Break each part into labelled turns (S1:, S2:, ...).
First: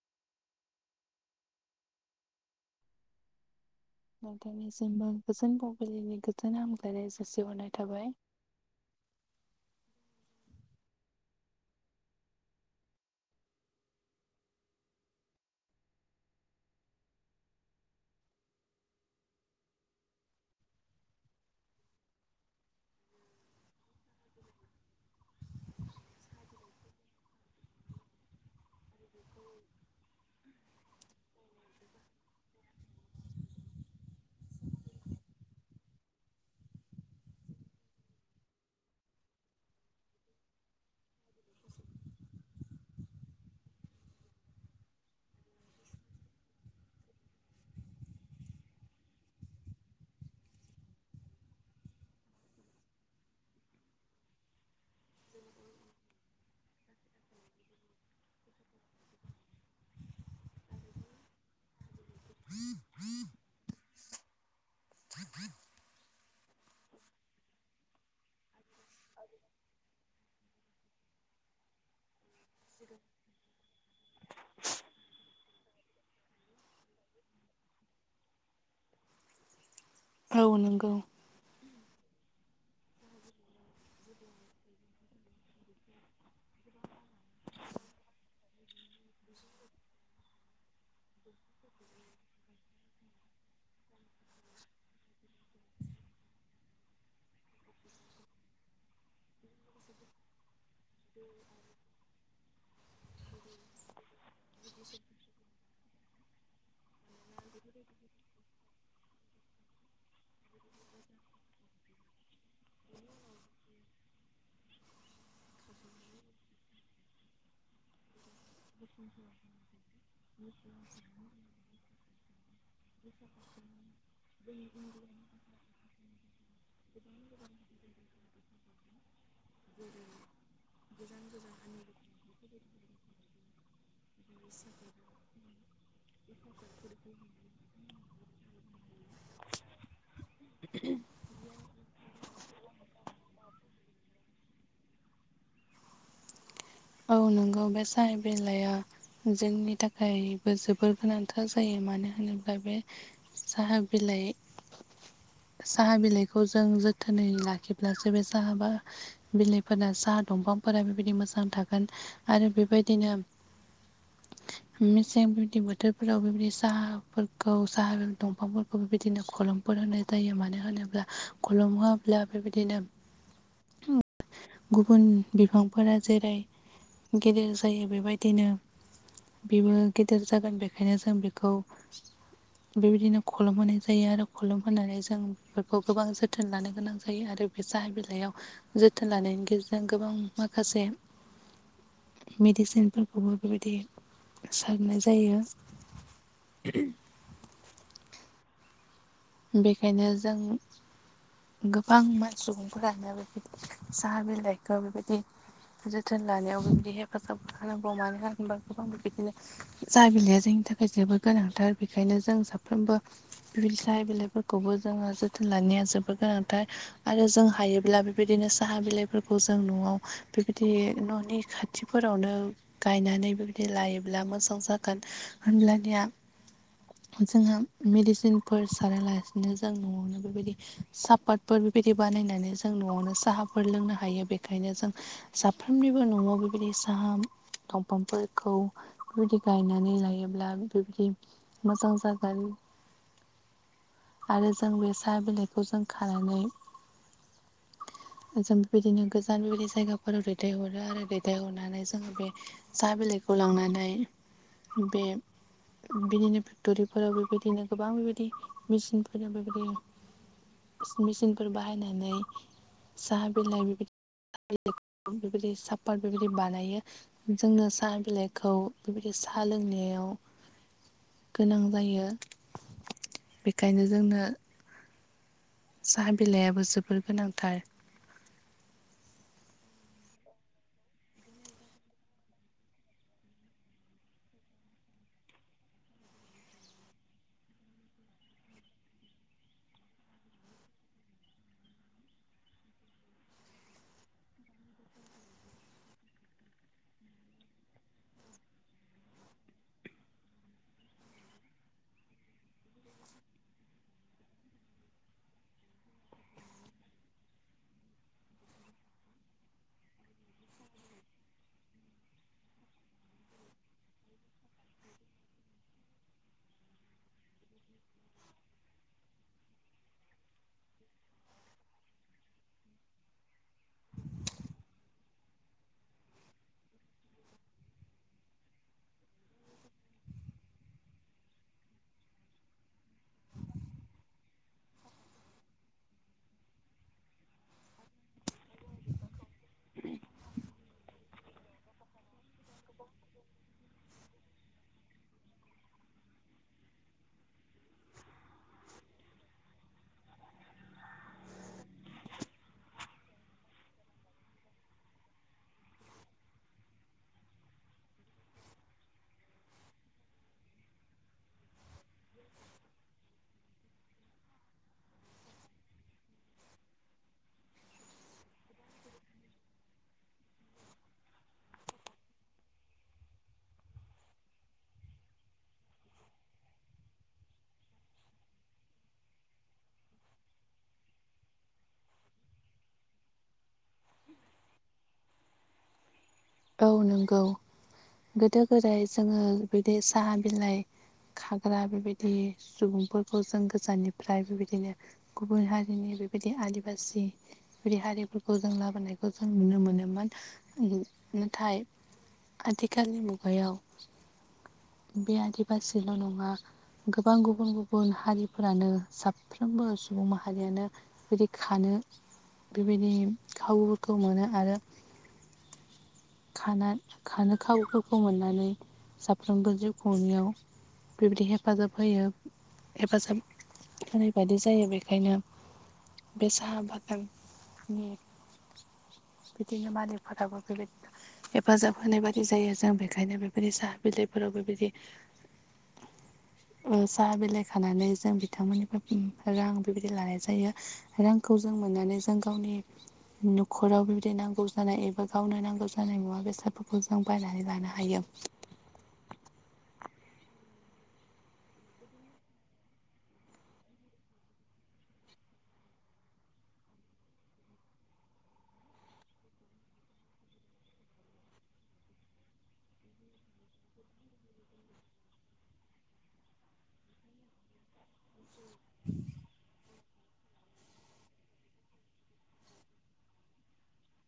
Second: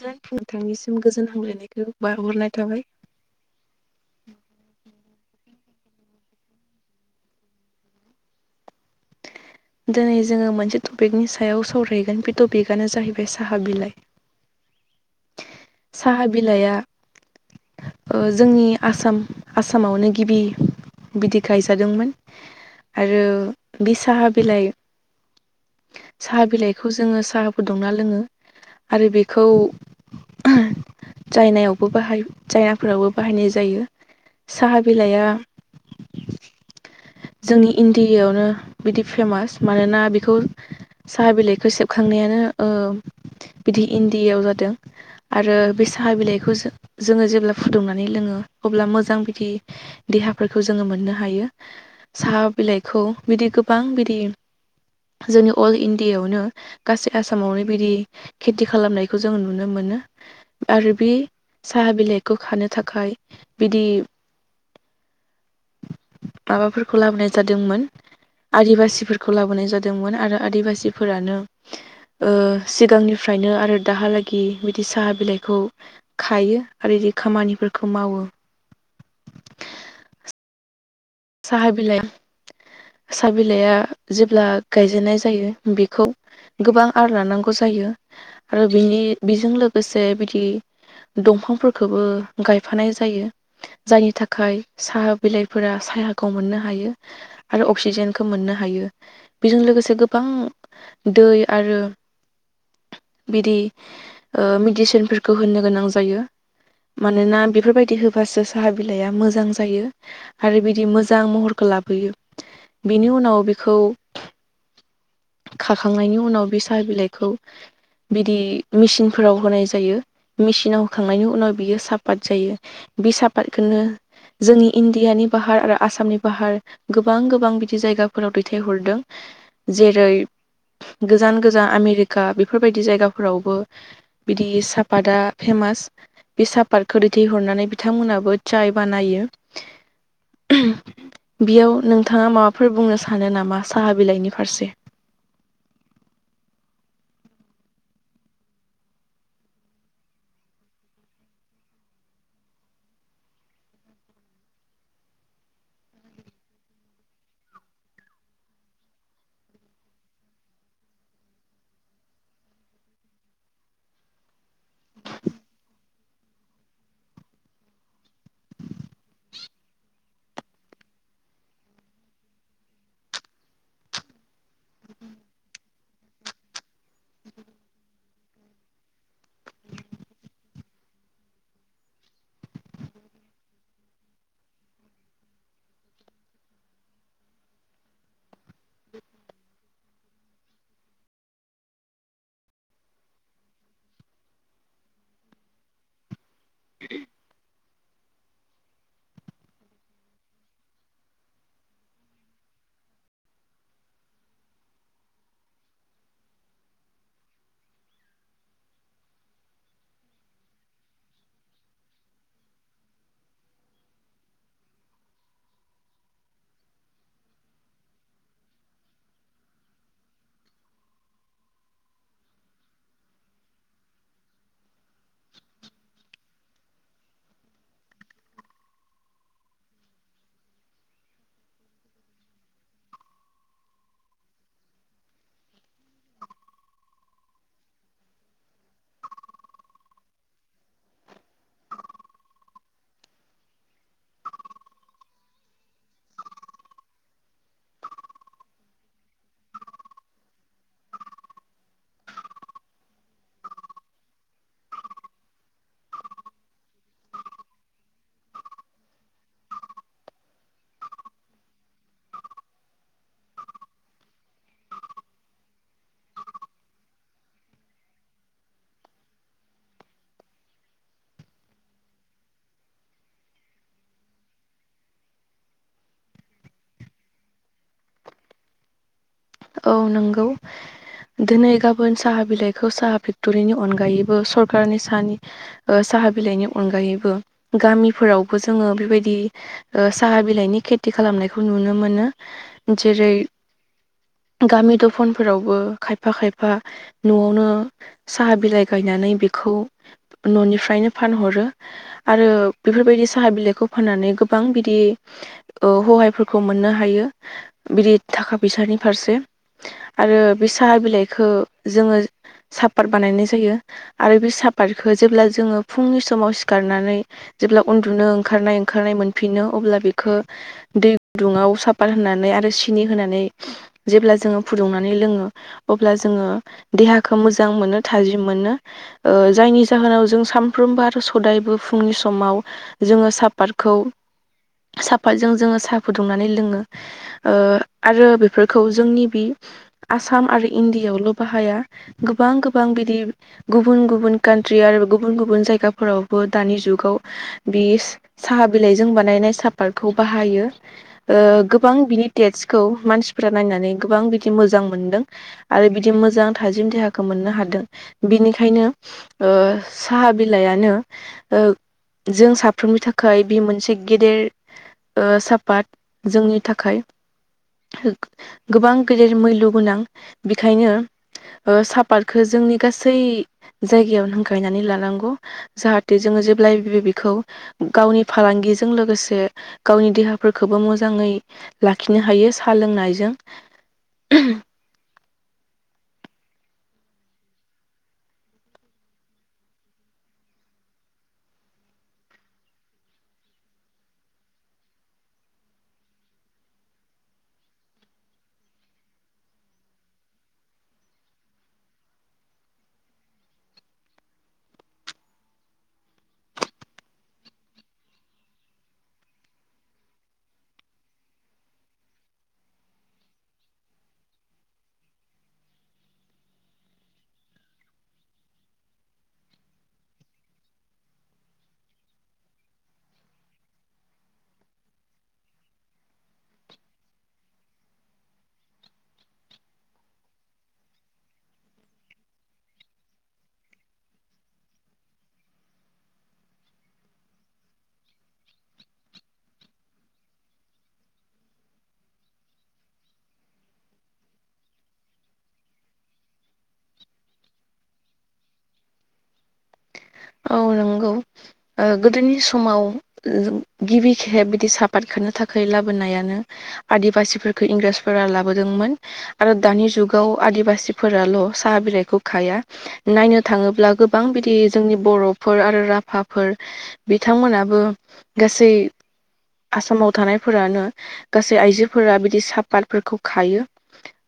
S1: जों नोंथांनिसिम गोजोन हामग्लायनायखौ बारहरनाय थाबाय।
S2: नोंथांनिसिमबो गोजोन फुंबिलिनि गोजोन हामज्लायनाय जासिहरनाय थाबाय।
S1: दिनै जोङो मोनसे टपिकनि सायाव सावरायगोन बे टपिकआनो जाहैबाय साहा बिलाइ। साहा बिलाइआ ओ जोंनि आसाम आसामावनो गिबि बिदि गायजादोंमोन आरो बे साहा बिलाइ साहा बिलाइखौ जोङो साहा फुदुंना लोङो आरो बेखौ जायनायावबो बाहाय जायनाफोरावबो बाहायनाय जायो। साहा बिलाइआ जोंनि इण्डियाआवनो बिदि फेमास मानोना बेखौ साहा बिलाइखौ सेबखांनायानो ओ बिदि इण्डियाआव जादों। आरो बे साहा बिलाइखौ जो-जोङो जेब्ला फुदुंनानै लोङो अब्ला मोजां बिदि देहाफोरखौ जोङो मोननो हायो साहा बिलाइखौ बिदि गोबां बिदि जोंनि अल इण्डियाआवनो गासै आसामावनो बिदि खेथि खालामनायखौ जोङो नुनो मोनो आरो बे साहा बिलाइखौ खानो थाखाय बिदि माबाफोरखौ लाबोनाय जादोंमोन आदिबासिफोरखौ लाबोनाय जादोंमोन आरो आदिबासि फोरानो ओ सिगांनिफ्रायनो आरो दाहालागि बिदि साहा बिलाइखौ खायो आरो बिदि खामानिफोरखौ मावो।
S2: औ नंगौ।
S1: साहा बिलाइ साहा बिलाइआ जेब्ला गायजेननाय जायो बेखौ गोबां आर लानांगौ जायो आरो बिनि बेजों लोगोसे बिदि दंफांफोरखौबो गायफानाय जायो जायनि थाखाय साहा बिलाइफोरा साहाखौ मोननो हायो आरो अक्सिजेनखौ मोननो हायो बेजों लोगोसे गोबां दै आरो बिदि ओ मिडिसिनफोरखौ होननो गोनां जायो। मानोना बेफोरबायदि होबासो साहा बिलाइआ मोजां जायो। आरो बिदि मोजां महरखौ लाबोयो बिनि उनाव बेखौ‌ खाखांनायनि उनाव बे साहा बिलाइखौ बिदि मेसिनफोराव होनाय जायो मेसिनाव होखांनायनि उनाव बियो साफात जायो। बि साफातखौनो जोंनि इण्डियानि फाहार आरो आसामनि फाहार गोबां गोबां बिदि जायगाफोराव दैथायहरदों। जेरै गोजान गोजान आमेरिका बेफोरबायदि जायगाफोरावबो बिदि सापातआ फेमास बे सापातखौ दैथायहरनानै बिथांमोनाबो चाय बानायो
S2: [inaudible]
S1: बेयाव नोंथाङा माबाफोर बुंनो सानो नामा साहा बिलाइनि फारसे।
S2: औ नोंगौ बे साहाय बिलाया जोंनि थाखायबो जोबोर गोनांथार जायो मानो होनोब्ला बे साहा बिलाइ साहा बिलाइखौ जों जोथोनै लाखिब्लासो बे साहाबा बिलइफोराना साहा दंफांफोरा बेबायदि मोजां थागोन आरो बेबायदिनो
S1: [inaudible]
S2: मेसें बेबायदि बोथोरफोराव बेबायदि साहाफोरखौ साहा दंफांफोरखौ बेबायदिनो खलुमफोर होनाय जायो मानो होनोब्ला खलम होआब्ला बेबायदिनो गुबुन बिफांफोरा जेरै गेदेर जायो बेबायदिनो बेबो गेदेर जागोन बेखायनो जों बेखौ
S1: [inaudible]
S2: बेबायदिनो खलुम होनाय जायो आरो खलुम होनानै जों बेफोरखौ गोबां जोथोन लानो गोनां जायो आरो सा बिलाइयाव जोथोन लानायनि गेजेरजों गोबां माखासे मेडिसिनफोरखौबो बेबायदि सारनाय जायो उम बेखायनो जों गोबां मान सुबुंफोरानो बेबायदि साहा बिलाइखौ बेबायदि जोथोन लानायाव बेबायदि हेफाजाब होखानांगौ मानो होनोबा गोबांबो बिदिनो जा बिलाइया जोंनि थाखाय जोबोद गोनांथार बेखायनो जों साफ्रोमबो बि फिथाइ बिलाइफोरखौबो जोङो जोथोन लानाया जोबोर गोनांथार आरो जों हायोब्ला बेबायदिनो साहा बिलाइफोरखौ जों न'आव बेबायदि न'नि खाथि खाथिफोरावनो गायनानै बेबायदि लायोब्ला मोजां जागोन होब्लानिया जोंहा मेडिसिनफोर सारालासिनो जों न'आवनो बेबायदि सापातफोर बेबायदि बानायनानै जों न'आवनो साहाफोर लोंनो हायो बेखायनो जों साफ्रोमनिबो न'आव बेबायदि साहा दंफांफोरखौ बेबायदि गायनानै लायोब्ला बेबायदि मोजां जागोन आरो जों बे साहा बिलाइखौ जों खानानै
S1: [inaudible]
S2: जों बेबायदिनो गोजान बेबायदि जायगाफोराव दैथायहरो आरो दैथायहरनानै जोङो बे‌ साहा बिलाइखौ लांनानै बे बिदिनो फेक्टरिफोराव बेबायदिनो गोबां बे मेचिनफोरा बेबायदि मेचिनफोर बाहायनानै साहा बिलाइ बेबायदि [unintelligible] बेबायदि साफात बेबायदि बानायो। जोंनो साहा बिलाइखौ बेबायदि साहा लोंनायाव गोनां जायो। बेखायनो जोंनो साहा बिलाइआबो जोबोर गोनांथार।
S1: औ नंगौ। दिनै गाबोन साहा बिलाइखौ साहा फेक्ट'रिनि अनगायैबो सरकारनि साहानि ओ साहा बिलाइनि अनगायैबो गामिफोरावबो जोङो बेबायदि ओ साहा बिलाइनि खेथि खालामनायखौ नुनो मोनो जेरै गामि दफानफोरावबो खायफा खायफा न'आवनो साहा बिलाइ गायनानै बेखौ न'निफ्रायनो फानहरो आरो बेफोरबायदि साहा बिलाइखौ फाननानै गोबां बिदि ओ हहायफोरखौ मोननो हायो बिद थाखा फैसानि फारसे आरो बे साहा बिलाइखौ जोङो सापात बानायनाय जायो आरो बे सापातखौ जेब्ला जोङो फुंनि समाव सिखारनानै जेब्ला उन्दुनो ओंखारनाय ओंखारनाय मोनफिनो अब्ला बेखौ दै गुदुङाव साफात होनानै आरो सिनि होनानै जेब्ला जोङो फुदुंनानै लोङो अब्ला जोङो देहाखौ मोजां मोनो थाजिम मोनो ओ जायनि जाहोनाव जों सानफ्रोमबो आरो सदायबो फुंनि समाव जोङो सापातखौ साहाफतजों जोङो साहा फुदुंनानै लोङो ओ आरो बेफोर खौ जोंनि बि आसाम आरो इण्डियाआवल' बाहाया गोबां गोबां बिदि गुबुन गुबुन कान्ट्रि आरो गुबुन गुबुन जायगाफोरावबो दानि जुगाव बिस साहा बिलाइजों बानायनाय सापतखौ बाहायो ओ गोबां बिनि टेस्सखौ मानसिफोरा नायनानै गोबां बिदि मोजां मोनदों आरो बिदि मोजां थाजिम देहाखौ मोननो हादों बिनिखायनो ओ साहा बिलायानो ओ जों साफ्रोमनि थाखाय बे मोनसे गेदेर ओ साफात जोंनि थाखाय गोबां गेदेर मैल्य गोनां बेखायनो ओ सापातखौ जोंनि गासै जायगायाव हांख्रायनानै लानांगौ जाहाथे जोङो जेब्लायबो बेखौ गावनि फालांगिजों लोगोसे गावनि देहाफोरखौबो मोजाङै लाखिनो हायो साहा लोंनायजों
S2: औ नंगौ गोदो गोदाय जोङो बिदि साहा बिलाइ खाग्रा बेबायदि सुबुंफोरखौ जों गोजाननिफ्राय बेबायदिनो गुबुन हारिनि बेबायदि आदिबासि बे हारिफोरखौ जों लाबोनायखौ जों नुनो मोनोमोन नाथाय आथिखालनि मुगायाव बे आदिबासिल' नङा गोबां गुबुन गुबुन हारिफोरानो साफ्रोमबो सुबुं माहारियानो बेदि खानो बेबायदि खाबुफोरखौ मोनो आरो खाना खानो खावुफोरखौ मोननानै साफ्रोमबो जिब खुंनियाव बेबायदि हेफाजाब होयो हेफाजाब होनाय बायदि जायो बेखायनो बे साहा बागाननि बिदिनो मालिक फोराबो बेबायदि हेफाजाब होनाय बायदि जायो जों बेखायनो बेबायदि साहा बिलाइफोराव बेबायदि
S1: [inaudible]
S2: ओ साहा बिलाइ खानानै जों बिथांमोननिफ्राय रां बेबायदि लानाय जायो आरो रांखौ जों मोननानै जों गावनि न'खराव बिबायदि नांगौ जानाय एबा गावनो नांगौ जानाय मुवा बेसादफोरखौ जों बायनानै लानो हायो
S1: औ नंगौ ओ गोदोनि समाव गिबि खेब बिदि सापात खालामनो थाखाय लाबोनायानो आदिबासिफोरखौ इंराजफोरा लाबोदोंमोन आरो दानि जुगाव आदिबासिफोराल' साहा बिलाइखौ खाया नायनो थाङोब्ला गोबां बिदि जोंनि बर'फोर आरो राभाफोर बिथांमोनाबो गासै आसामाव थानायफोरानो गासै आइजोफोरा बिदि सापातफोरखौ खायो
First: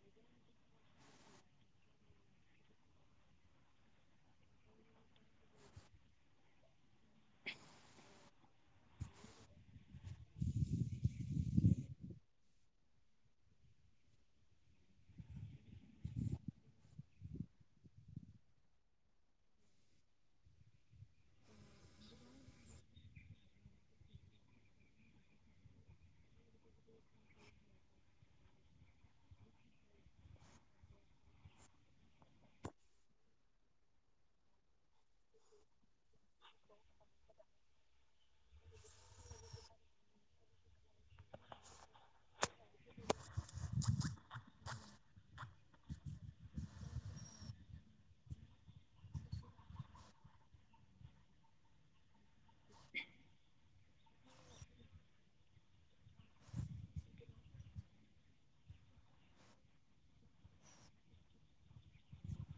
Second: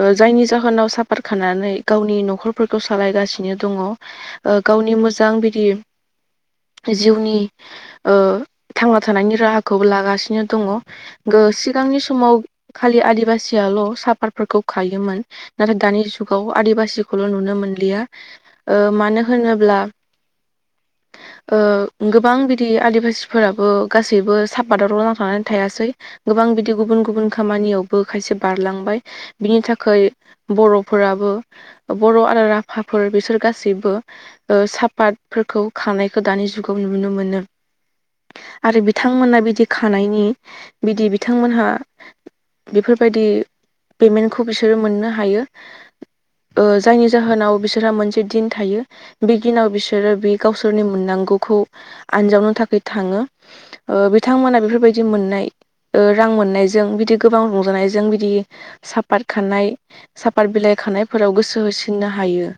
S1: ओ जायनि जाहोनाव साफात खानानै गावनि न'खरफोरखौ सालायगासिनो दङ ओ गावनि मोजां बिदि जिउनि ओ थांना थानायनि राहाखौबो लागासिनो दङ ओ सिगांनि समाव खालि आदिबासियाल' सापातफोरखौ खायोमोन नाथाय दानि जुगाव आदिबासिखौल' नुनो मोनलिया मानो होनोब्ला गोबां बिदि आदिबासिफोराबो गासैबो सापादावल नांथानानै थायासै गोबां बिदि गुबुन गुबुन खामानियावबो खायसे बारलांबाय बिनि थाखै बर'फोराबो बर' आरो राभाफोर बिसोर गासैबो साफात फोरखौ खांनायखौ दानि जुगाव नुनो मोनो। आरो बिथांमोना बिदि खानायनि बिदि बिथांमोनहा बेफोरबायदि पेमेन्टखौ बिसोरो मोननो हायो। जायनि जाहोनाव बिसोरहा मोनसे दिन थायो बे दिनाव बिसो सोरो बे गावसोरनि मोननांगौखौ आनजावनो थाखाय थाङो। बिथांमोना बेफोरबायदि मोननाय रां मोननायजों बिदि गोबां रंजानायजों बिदि साफात खानाय साफात बिलाइ खानायफोराव गोसो होसिननो हायो।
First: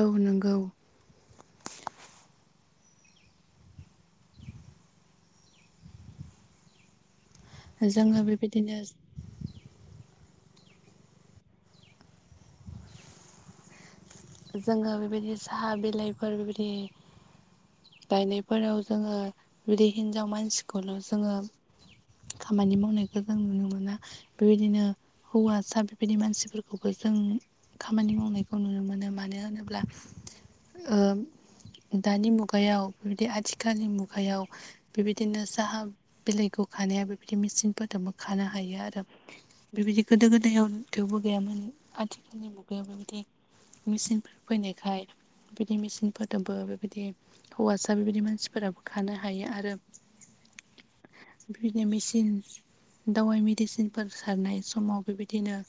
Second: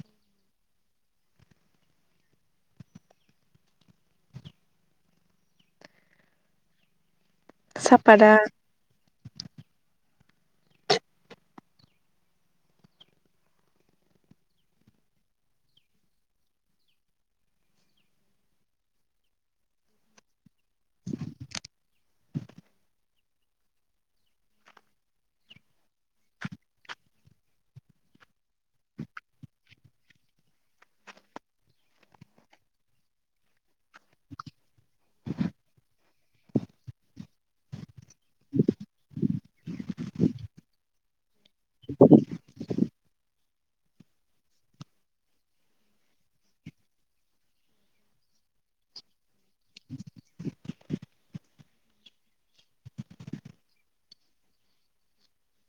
S2: औ नोंगौ जोङो
S1: सापाता
S2: बेबायदिनो जोङो बेबायदि साहा बिलाइफोर बेबायदि गायनायफोराव जोङो बिदि हिनजाव मानसिखौल' जोङो खामानि मावनायखौ जों नुनो मोना। बेबायदिनो हौवासा बेबायदि मानसिफोरखौबो जों खामानि मावनायखौ नुनो मोनो मानो होनोब्ला ओ दानि मुगायाव बेबायदि आथिखालनि मुगायाव बेबायदिनो साहा बिलाइखौ खानाया बेबायदि मेचिनफोरजोंबो खानो हायो आरो बेबायदि गोदो गोदायाव थेवबो गैयामोन आथिखालनि मुगायाव बेबायदि मेचिन फैनायखाय बिदि मेसिनफोरजोंबो बेबायदि हौवासा बेबायदि मानसिफोराबो खानो हायो आरो बिबायदिनो मेचिन दावाइ मेडिसिनफोर सारनाय समाव बेबायदिनो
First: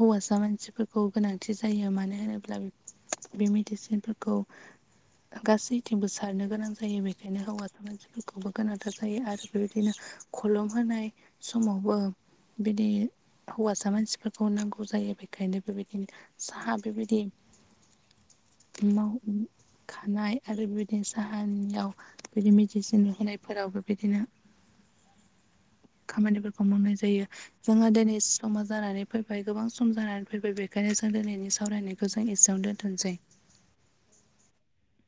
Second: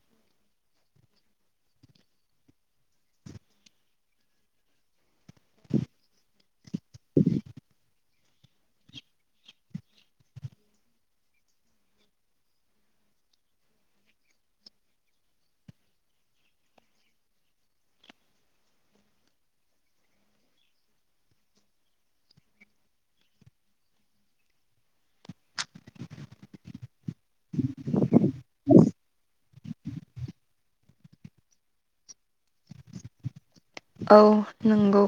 S2: हौवासा मानसिफोरखौ गोनांथि जायो मानो होनो ब्ला बे मेडिसिनफोरखौ गासैथिंबो सारनो गोनां जायो बेखायनो हौवा मानसिफोरखौबो गोनांथार जायो आरो बेबायदिनो खलम होनाय समावबो बिदि हौवासा मानसिफोरखौ नांगौ जायो बेखायनो बेबायदिनो साहा बेबायदि
S1: [inaudible]
S2: मावखानाय आरो बेबायदिनो साहानियाव बिदि मेडिसिन होनायफोरावबो बिदिनो
S1: [inaudible]
S2: खामानिफोरखौ मावनाय जायो। जोंहा दिनै समा जानानै फैबाय गोबां सम जानानै फैबाय बेखायनो जों दिनैनि सावरायनायखौ जों एसेयावनो दोनथनसै।
S1: औ नंगौ।